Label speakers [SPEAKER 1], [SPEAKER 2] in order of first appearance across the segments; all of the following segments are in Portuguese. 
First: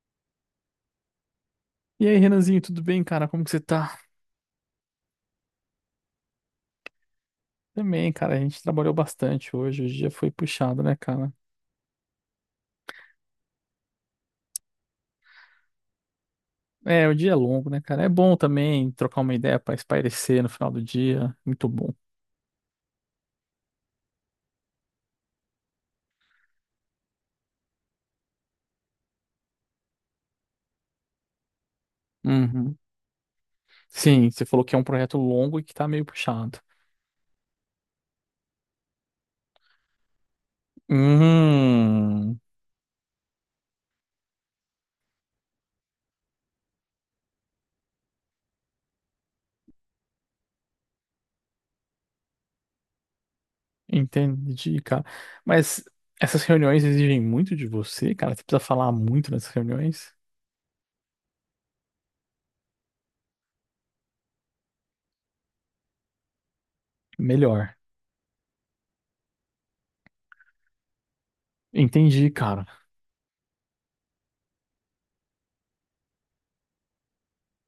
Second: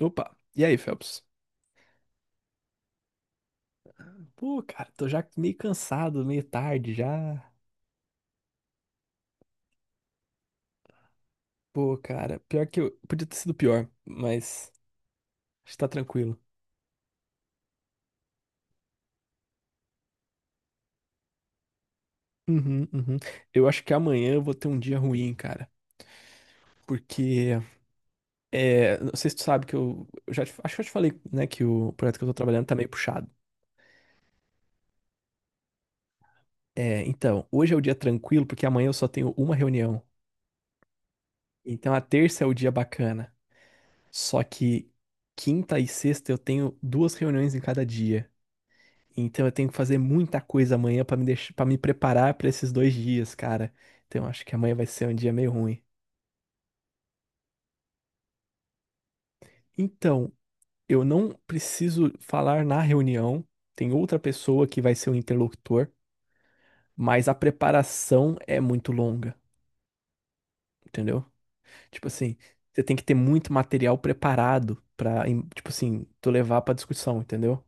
[SPEAKER 1] Opa, e aí, Phelps?
[SPEAKER 2] E aí, Renanzinho, tudo bem, cara? Como que você tá?
[SPEAKER 1] Pô, cara, tô já meio cansado, meio tarde já.
[SPEAKER 2] Também, cara, a gente trabalhou bastante hoje, o dia foi puxado, né, cara?
[SPEAKER 1] Pô, cara, pior que eu. Podia ter sido pior, mas está tranquilo.
[SPEAKER 2] É, o dia é longo, né, cara? É bom também trocar uma ideia pra espairecer no final do dia, muito bom.
[SPEAKER 1] Uhum, uhum. Eu acho que amanhã eu vou ter um dia ruim, cara. Porque, não sei se tu sabe que acho que eu te falei, né, que o projeto que eu tô trabalhando tá
[SPEAKER 2] Uhum.
[SPEAKER 1] meio puxado.
[SPEAKER 2] Sim, você falou que é um projeto longo e que tá meio puxado.
[SPEAKER 1] É, então, hoje é o dia tranquilo, porque amanhã eu só tenho uma reunião. Então a
[SPEAKER 2] Hum,
[SPEAKER 1] terça é o dia bacana. Só que quinta e sexta eu tenho duas reuniões em cada dia. Então eu tenho que fazer muita coisa amanhã pra me deixar, para me preparar pra esses dois dias, cara. Então eu acho que amanhã
[SPEAKER 2] Entendi,
[SPEAKER 1] vai
[SPEAKER 2] cara.
[SPEAKER 1] ser um dia meio ruim.
[SPEAKER 2] Mas essas reuniões exigem muito de você, cara? Você precisa falar muito nessas reuniões?
[SPEAKER 1] Então, eu não preciso falar na reunião, tem outra pessoa que vai ser o interlocutor, mas a
[SPEAKER 2] Melhor.
[SPEAKER 1] preparação é muito longa, entendeu? Tipo
[SPEAKER 2] Entendi,
[SPEAKER 1] assim,
[SPEAKER 2] cara.
[SPEAKER 1] você tem que ter muito material preparado pra, tipo assim, tu levar pra discussão, entendeu?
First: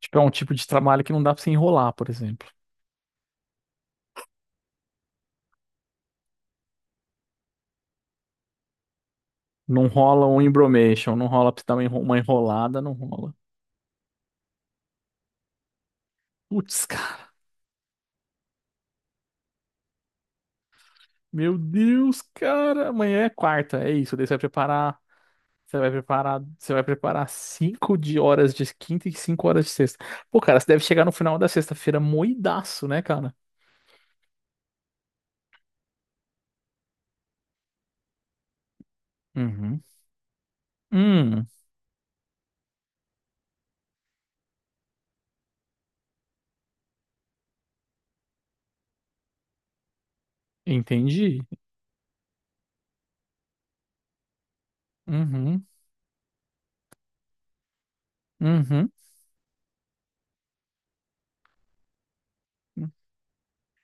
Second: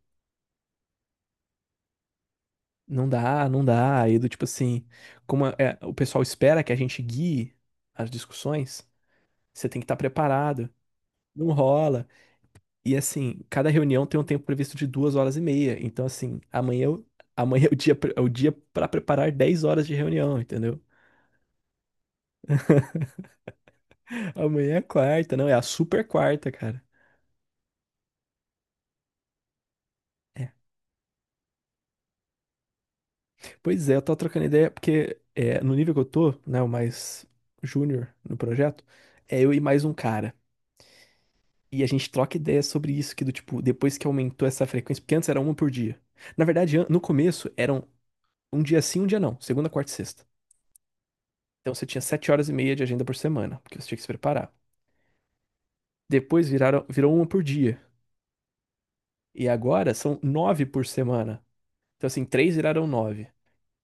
[SPEAKER 2] Tipo, é um tipo de trabalho que não dá pra você enrolar, por exemplo.
[SPEAKER 1] Não dá, não dá. Aí do tipo assim, o pessoal espera que a gente guie as discussões, você tem que
[SPEAKER 2] Não
[SPEAKER 1] estar
[SPEAKER 2] rola um
[SPEAKER 1] preparado.
[SPEAKER 2] embromation, não
[SPEAKER 1] Não
[SPEAKER 2] rola pra você dar uma
[SPEAKER 1] rola.
[SPEAKER 2] uma enrolada, não
[SPEAKER 1] E
[SPEAKER 2] rola.
[SPEAKER 1] assim, cada reunião tem um tempo previsto de 2h30. Então, assim, amanhã,
[SPEAKER 2] Putz, cara.
[SPEAKER 1] amanhã é o dia, é o dia para preparar 10 horas de reunião, entendeu?
[SPEAKER 2] Meu Deus, cara. Amanhã é quarta, é isso. Daí você vai
[SPEAKER 1] Amanhã é
[SPEAKER 2] preparar.
[SPEAKER 1] quarta, não, é a super quarta,
[SPEAKER 2] Você
[SPEAKER 1] cara.
[SPEAKER 2] vai preparar 5 de horas de quinta e 5 horas de sexta. Pô,
[SPEAKER 1] É.
[SPEAKER 2] cara, você deve chegar no final da sexta-feira moidaço, né, cara?
[SPEAKER 1] Pois é, eu tô trocando ideia, porque no nível que eu tô, né, o mais júnior no projeto, é eu e
[SPEAKER 2] Uhum.
[SPEAKER 1] mais um cara.
[SPEAKER 2] Hum,
[SPEAKER 1] E a gente troca ideia sobre isso, que do tipo, depois que aumentou essa frequência, porque antes era uma por dia. Na verdade, no começo eram um dia sim, um dia não, segunda, quarta e sexta.
[SPEAKER 2] Entendi.
[SPEAKER 1] Então você tinha 7h30 de agenda por semana, porque você tinha que se preparar.
[SPEAKER 2] Uhum.
[SPEAKER 1] Depois viraram, virou uma por dia.
[SPEAKER 2] Uhum.
[SPEAKER 1] E agora são nove por semana. Então, assim, três viraram nove.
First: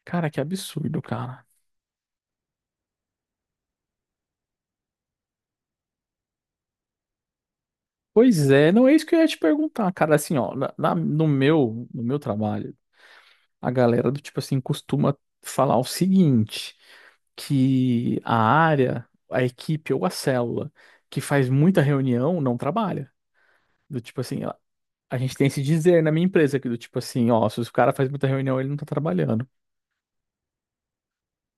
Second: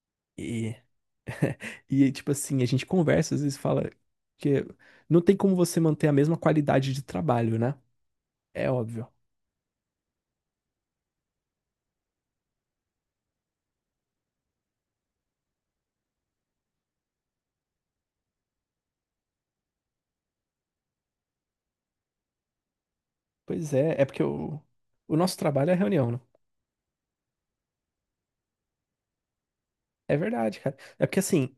[SPEAKER 2] Cara, que
[SPEAKER 1] E,
[SPEAKER 2] absurdo, cara.
[SPEAKER 1] e tipo assim, a gente conversa, às vezes fala que não tem como você manter a mesma qualidade de trabalho, né?
[SPEAKER 2] Pois
[SPEAKER 1] É
[SPEAKER 2] é, não é
[SPEAKER 1] óbvio.
[SPEAKER 2] isso que eu ia te perguntar, cara. Assim, ó, no meu trabalho. A galera do tipo assim costuma falar o seguinte, que a área, a equipe ou a célula que faz muita reunião não trabalha.
[SPEAKER 1] Pois é,
[SPEAKER 2] Do
[SPEAKER 1] é
[SPEAKER 2] tipo
[SPEAKER 1] porque
[SPEAKER 2] assim, a
[SPEAKER 1] o
[SPEAKER 2] a gente
[SPEAKER 1] nosso
[SPEAKER 2] tem esse
[SPEAKER 1] trabalho é a
[SPEAKER 2] dizer
[SPEAKER 1] reunião,
[SPEAKER 2] na
[SPEAKER 1] né?
[SPEAKER 2] minha empresa que do tipo assim, ó, se o cara faz muita reunião, ele não tá trabalhando.
[SPEAKER 1] É verdade, cara. É porque assim,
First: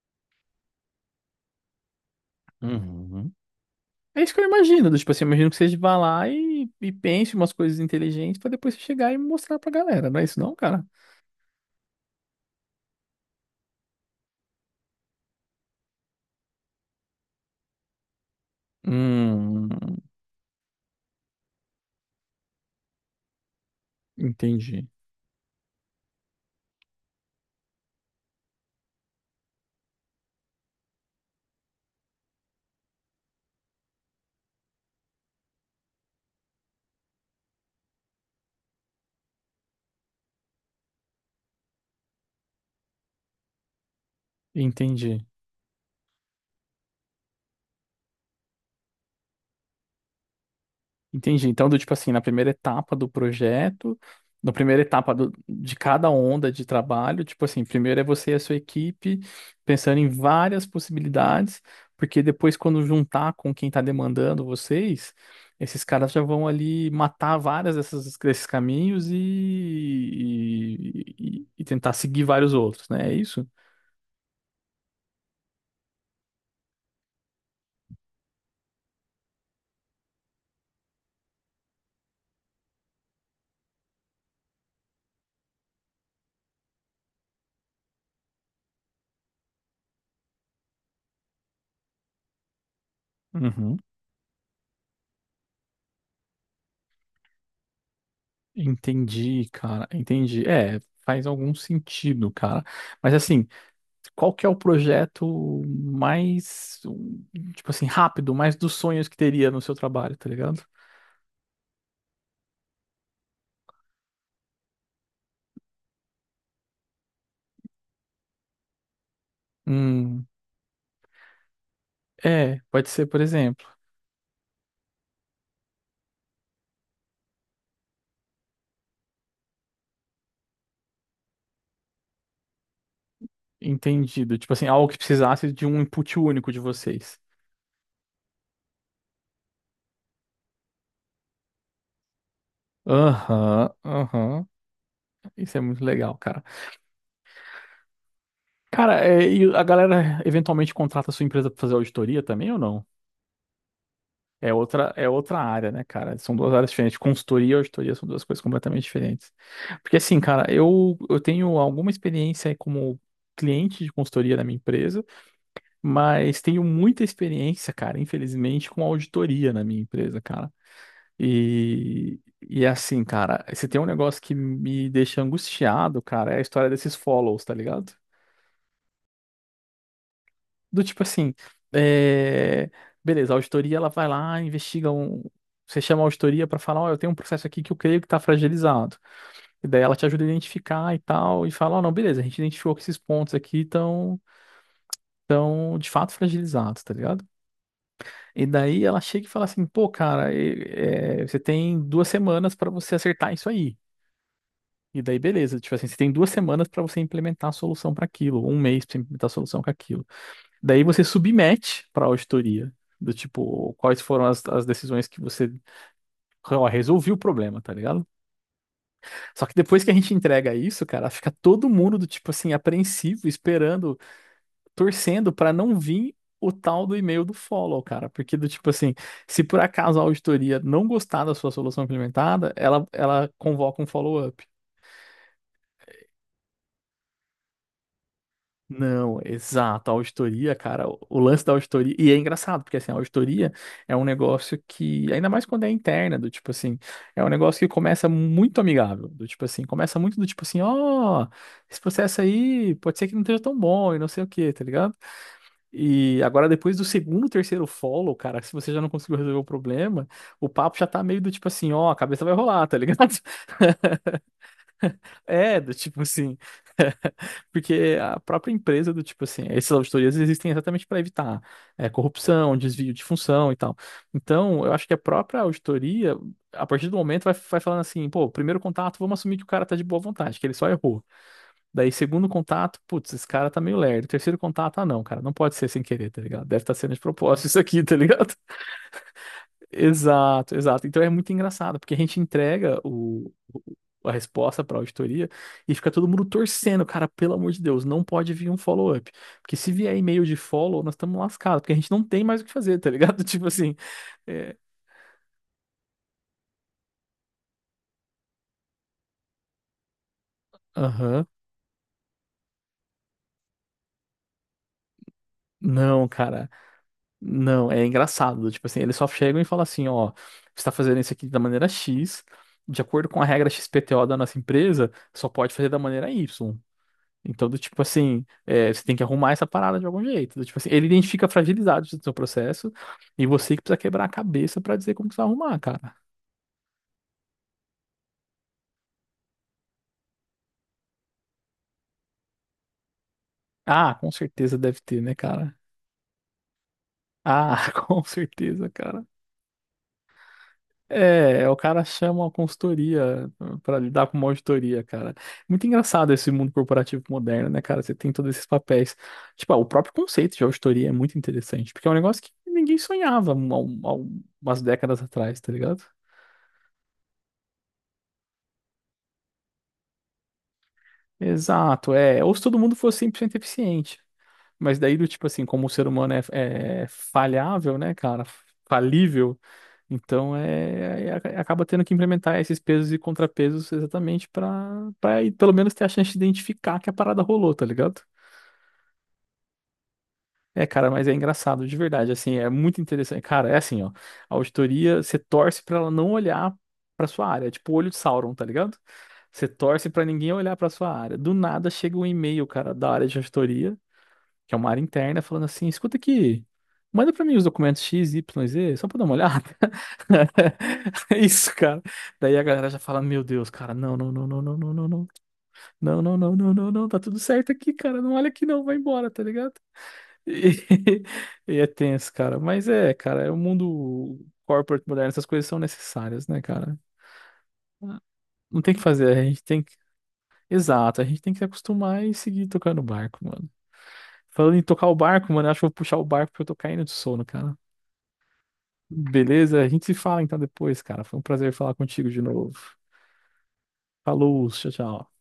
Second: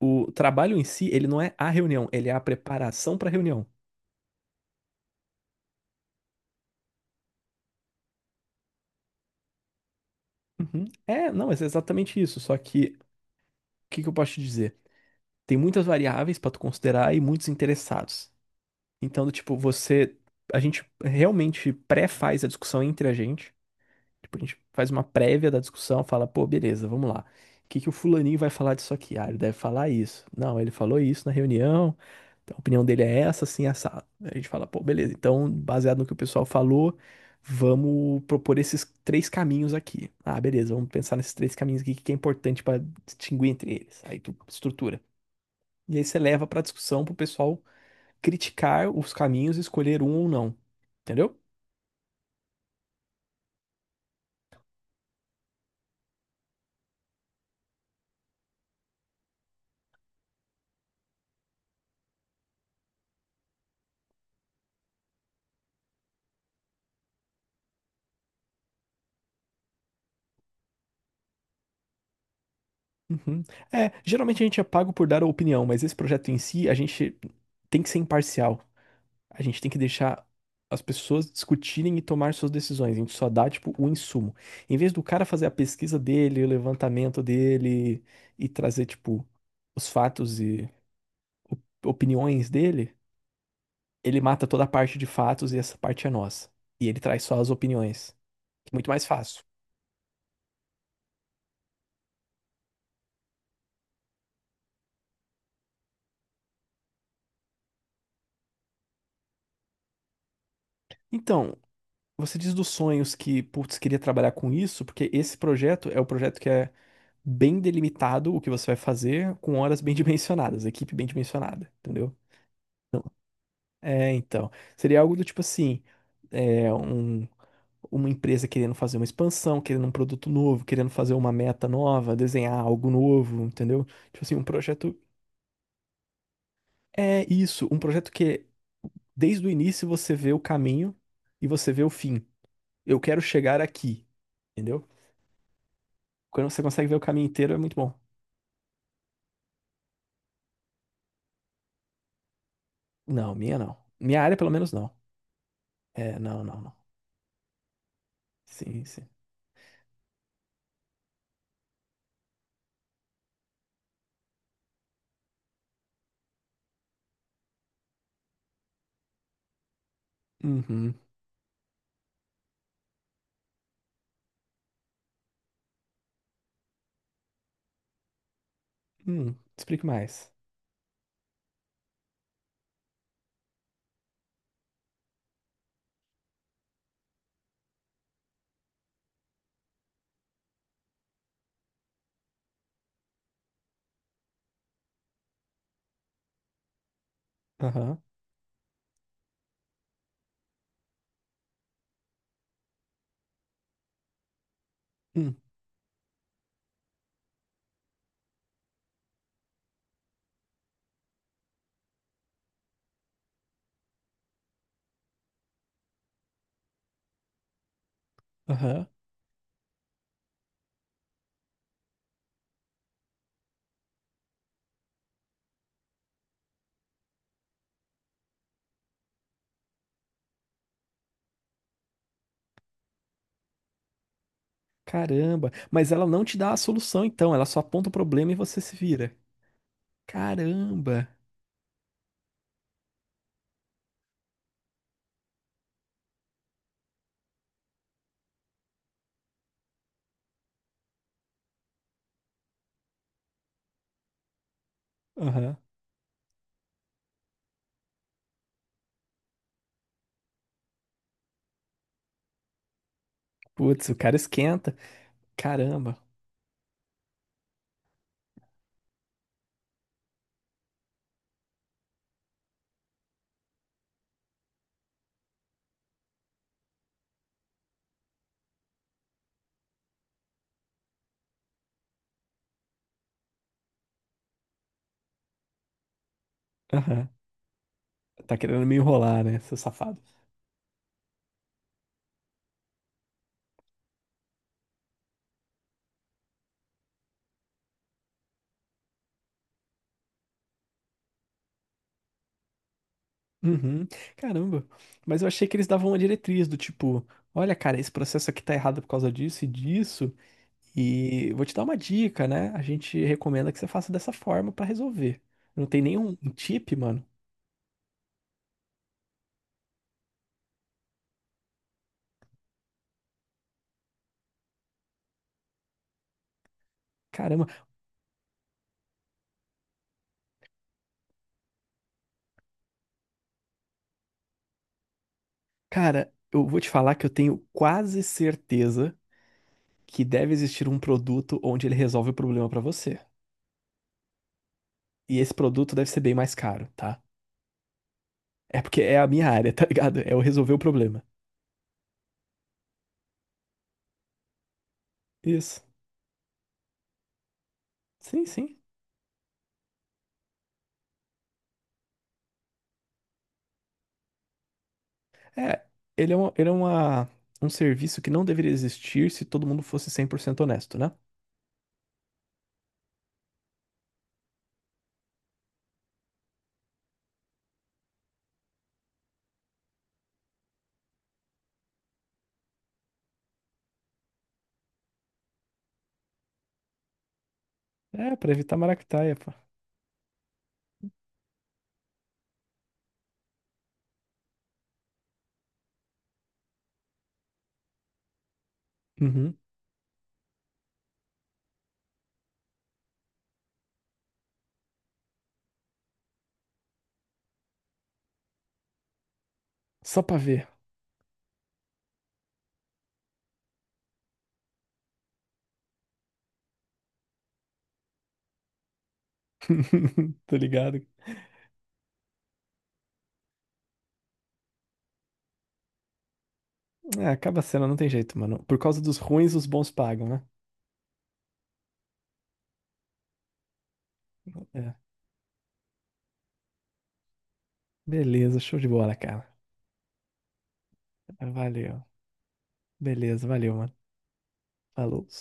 [SPEAKER 1] o trabalho em si, ele não é a reunião, ele é a preparação para
[SPEAKER 2] Uhum.
[SPEAKER 1] reunião.
[SPEAKER 2] É isso que eu imagino, do tipo assim, eu imagino que você vá lá e pense umas coisas inteligentes pra depois você chegar e mostrar pra galera, não é isso não,
[SPEAKER 1] Uhum.
[SPEAKER 2] cara?
[SPEAKER 1] É, não, mas é exatamente isso. Só que, o que que eu posso te dizer? Tem muitas variáveis para tu considerar e muitos interessados. Então, do tipo,
[SPEAKER 2] Hum.
[SPEAKER 1] você, a gente realmente pré-faz a discussão entre a gente. Tipo, a gente
[SPEAKER 2] Entendi,
[SPEAKER 1] faz uma prévia da discussão, fala, pô, beleza, vamos lá. O que que o fulaninho vai falar disso aqui? Ah, ele deve falar isso. Não, ele falou isso na reunião. Então, a opinião dele é essa, assim, assado. A gente fala, pô, beleza. Então, baseado no que o pessoal falou, vamos propor esses três caminhos aqui. Ah, beleza, vamos pensar nesses três caminhos aqui, o que que é importante para distinguir entre eles. Aí tu estrutura.
[SPEAKER 2] entendi.
[SPEAKER 1] E aí você leva para discussão para o pessoal criticar os caminhos e escolher um ou não. Entendeu?
[SPEAKER 2] Entendi. Então, do tipo assim, na primeira etapa do projeto, na primeira etapa de cada onda de trabalho, tipo assim, primeiro é você e a sua equipe pensando em várias possibilidades, porque depois, quando juntar com quem está demandando vocês, esses caras já vão ali matar várias dessas, desses caminhos e tentar seguir vários outros, né? É
[SPEAKER 1] Uhum.
[SPEAKER 2] isso?
[SPEAKER 1] É, geralmente a gente é pago por dar a opinião, mas esse projeto em si, a gente tem que ser imparcial. A gente tem que deixar as pessoas discutirem e tomar suas decisões. A gente só dá, tipo, o insumo. Em vez do cara fazer a pesquisa dele, o levantamento dele e trazer, tipo, os fatos e opiniões dele,
[SPEAKER 2] Uhum.
[SPEAKER 1] ele mata toda a parte de fatos e essa parte é nossa. E ele traz só as opiniões. Muito mais fácil.
[SPEAKER 2] Entendi, cara. Entendi. É, faz algum sentido, cara. Mas assim. Qual que é o projeto mais, tipo assim, rápido, mais dos sonhos que teria no seu trabalho, tá ligado?
[SPEAKER 1] Então, você diz dos sonhos que, putz, queria trabalhar com isso, porque esse projeto é o projeto que é bem delimitado o que você vai fazer, com horas bem
[SPEAKER 2] Hum,
[SPEAKER 1] dimensionadas, equipe bem dimensionada, entendeu?
[SPEAKER 2] É, pode
[SPEAKER 1] Não.
[SPEAKER 2] ser, por exemplo,
[SPEAKER 1] É, então. Seria algo do tipo assim, é, um- uma empresa querendo fazer uma expansão, querendo um produto novo, querendo fazer uma meta nova, desenhar algo novo, entendeu? Tipo assim,
[SPEAKER 2] entendido,
[SPEAKER 1] um
[SPEAKER 2] tipo assim, algo
[SPEAKER 1] projeto.
[SPEAKER 2] que precisasse de um input único de vocês.
[SPEAKER 1] É isso, um projeto que desde o início você vê o caminho e você vê o fim. Eu quero chegar
[SPEAKER 2] Aham,
[SPEAKER 1] aqui,
[SPEAKER 2] aham,
[SPEAKER 1] entendeu?
[SPEAKER 2] isso é muito legal, cara.
[SPEAKER 1] Quando você consegue ver o caminho inteiro, é muito bom.
[SPEAKER 2] Cara, é, e a galera eventualmente contrata a sua empresa pra fazer auditoria também ou não?
[SPEAKER 1] Não, minha não. Minha área, pelo
[SPEAKER 2] É
[SPEAKER 1] menos, não.
[SPEAKER 2] outra, é outra área, né,
[SPEAKER 1] É,
[SPEAKER 2] cara? São
[SPEAKER 1] não,
[SPEAKER 2] duas
[SPEAKER 1] não,
[SPEAKER 2] áreas
[SPEAKER 1] não.
[SPEAKER 2] diferentes. Consultoria e auditoria são duas coisas completamente
[SPEAKER 1] Sim, sim.
[SPEAKER 2] diferentes. Porque, assim, cara, eu tenho alguma experiência como cliente de consultoria na minha empresa, mas tenho muita experiência, cara, infelizmente, com auditoria na minha empresa, cara.
[SPEAKER 1] Uhum.
[SPEAKER 2] E assim, cara, se tem um negócio que me deixa angustiado, cara, é a história desses follows, tá ligado?
[SPEAKER 1] Explique mais.
[SPEAKER 2] Do tipo assim, é, beleza, a auditoria ela vai lá, investiga um. Você chama a auditoria pra falar, ó, eu tenho um processo aqui que eu creio que tá fragilizado. E daí ela te ajuda a identificar e tal, e fala, ó, não, beleza, a gente identificou que esses pontos aqui estão de fato fragilizados, tá ligado?
[SPEAKER 1] Aham.
[SPEAKER 2] E daí ela chega e fala assim, pô, cara, é, você tem 2 semanas pra você acertar isso aí. E daí,
[SPEAKER 1] Hum,
[SPEAKER 2] beleza, tipo assim, você tem 2 semanas pra você implementar a solução pra aquilo, 1 mês pra você implementar a solução para aquilo. Daí você submete para a auditoria do tipo quais foram as decisões que você ó, resolviu o problema, tá ligado?
[SPEAKER 1] aham.
[SPEAKER 2] Só que depois que a gente entrega isso, cara, fica todo mundo do tipo assim apreensivo, esperando, torcendo para não vir o tal do e-mail do follow, cara, porque do tipo assim, se por acaso a auditoria não gostar da sua solução implementada, ela convoca um follow-up.
[SPEAKER 1] Caramba. Mas ela não te dá a solução, então. Ela só aponta o problema e você se vira.
[SPEAKER 2] Não, exato. A auditoria, cara, o
[SPEAKER 1] Caramba.
[SPEAKER 2] o lance da auditoria. E é engraçado, porque assim, a auditoria é um negócio que, ainda mais quando é interna, do tipo assim, é um negócio que começa muito amigável. Do tipo assim, começa muito do tipo assim, ó, esse processo aí pode ser que não esteja tão bom e não sei o quê, tá ligado?
[SPEAKER 1] Aham.
[SPEAKER 2] E agora, depois do segundo, terceiro follow, cara, se você já não conseguiu resolver o problema, o papo já tá meio do tipo assim, ó, a cabeça vai rolar, tá ligado?
[SPEAKER 1] Putz, o cara esquenta.
[SPEAKER 2] É, do
[SPEAKER 1] Caramba.
[SPEAKER 2] tipo assim. Porque a própria empresa do tipo assim, essas auditorias existem exatamente para evitar corrupção, desvio de função e tal. Então, eu acho que a própria auditoria, a partir do momento, vai falando assim, pô, primeiro contato, vamos assumir que o cara tá de boa vontade, que ele só errou. Daí, segundo contato, putz, esse cara tá meio lerdo. Terceiro contato, ah, não, cara, não pode ser sem querer, tá ligado? Deve estar sendo de
[SPEAKER 1] Aham.
[SPEAKER 2] propósito isso aqui, tá ligado?
[SPEAKER 1] Tá querendo me enrolar, né, seu safado?
[SPEAKER 2] Exato, exato. Então é muito engraçado, porque a gente entrega o, a resposta para a auditoria e fica todo mundo torcendo, cara, pelo amor de Deus, não pode vir um follow-up. Porque se vier e-mail de follow, nós estamos lascados, porque a gente não tem mais o que fazer, tá ligado? Tipo assim,
[SPEAKER 1] Uhum.
[SPEAKER 2] é,
[SPEAKER 1] Caramba. Mas eu achei que eles davam uma diretriz do tipo, olha, cara, esse processo aqui tá errado por causa disso e disso.
[SPEAKER 2] aham,
[SPEAKER 1] E vou te dar uma dica, né? A gente recomenda que você faça dessa forma pra resolver. Não tem
[SPEAKER 2] não,
[SPEAKER 1] nenhum um
[SPEAKER 2] cara,
[SPEAKER 1] tip, mano.
[SPEAKER 2] não, é engraçado. Tipo assim, eles só chegam e falam assim, ó, você está fazendo isso aqui da maneira X, de acordo com a regra XPTO da nossa empresa, só pode fazer da maneira Y.
[SPEAKER 1] Caramba,
[SPEAKER 2] Então, do tipo assim, você tem que arrumar essa parada de algum jeito. Do tipo assim, ele identifica fragilizados do seu processo e você que precisa quebrar a cabeça pra dizer como que você vai arrumar, cara.
[SPEAKER 1] cara, eu vou te falar que eu tenho quase certeza que deve existir um produto onde ele resolve o problema pra você.
[SPEAKER 2] Ah, com certeza deve ter, né,
[SPEAKER 1] E esse
[SPEAKER 2] cara?
[SPEAKER 1] produto deve ser bem mais caro, tá?
[SPEAKER 2] Ah, com
[SPEAKER 1] É
[SPEAKER 2] certeza,
[SPEAKER 1] porque é
[SPEAKER 2] cara.
[SPEAKER 1] a minha área, tá ligado? É eu resolver o problema.
[SPEAKER 2] É, o cara chama a consultoria pra lidar com uma auditoria, cara.
[SPEAKER 1] Isso.
[SPEAKER 2] Muito engraçado esse mundo corporativo moderno, né, cara? Você tem
[SPEAKER 1] Sim,
[SPEAKER 2] todos esses
[SPEAKER 1] sim.
[SPEAKER 2] papéis. Tipo, ah, o próprio conceito de auditoria é muito interessante, porque é um negócio que ninguém sonhava há umas décadas atrás, tá
[SPEAKER 1] É,
[SPEAKER 2] ligado?
[SPEAKER 1] ele é, uma, ele é uma, um serviço que não deveria existir se todo mundo fosse 100% honesto, né?
[SPEAKER 2] Exato, é. Ou se todo mundo fosse 100% eficiente. Mas daí, do tipo assim, como o ser humano é, é, falhável, né, cara? Falível, então é, acaba tendo que implementar esses pesos e contrapesos exatamente para pelo menos ter a chance de identificar que a parada rolou, tá ligado?
[SPEAKER 1] É, pra evitar maracutaia, pô.
[SPEAKER 2] É, cara, mas é engraçado, de verdade, assim, é muito interessante. Cara, é assim, ó, a auditoria, você torce pra ela não olhar pra sua área, é tipo o olho de Sauron, tá ligado?
[SPEAKER 1] Uhum.
[SPEAKER 2] Você torce pra ninguém olhar pra sua área. Do nada chega um e-mail, cara, da área de auditoria, que é uma área interna, falando assim, escuta aqui, manda pra mim os documentos X, Y, Z, só pra dar uma olhada.
[SPEAKER 1] Só pra ver.
[SPEAKER 2] É isso, cara. Daí a galera já fala, meu Deus, cara, não, não, não, não, não, não, não, não, não, não, não, não, não, não, tá tudo certo aqui, cara, não olha aqui não, vai embora, tá ligado?
[SPEAKER 1] Tô ligado.
[SPEAKER 2] E, e é tenso, cara. Mas é, cara, é o mundo corporate moderno, essas coisas são necessárias, né, cara?
[SPEAKER 1] É, acaba sendo, não tem jeito, mano. Por
[SPEAKER 2] Não tem o
[SPEAKER 1] causa
[SPEAKER 2] que
[SPEAKER 1] dos
[SPEAKER 2] fazer, a
[SPEAKER 1] ruins,
[SPEAKER 2] gente
[SPEAKER 1] os
[SPEAKER 2] tem
[SPEAKER 1] bons
[SPEAKER 2] que.
[SPEAKER 1] pagam, né?
[SPEAKER 2] Exato, a gente tem que se acostumar e seguir tocando o barco, mano. Falando em
[SPEAKER 1] É.
[SPEAKER 2] tocar o barco, mano, eu acho que eu vou puxar o barco porque eu tô caindo de sono, cara.
[SPEAKER 1] Beleza, show de bola, cara.
[SPEAKER 2] Beleza? A gente se fala então depois, cara. Foi um prazer falar
[SPEAKER 1] Valeu.
[SPEAKER 2] contigo de novo.
[SPEAKER 1] Beleza, valeu, mano.
[SPEAKER 2] Falou, tchau,
[SPEAKER 1] Falou.
[SPEAKER 2] tchau.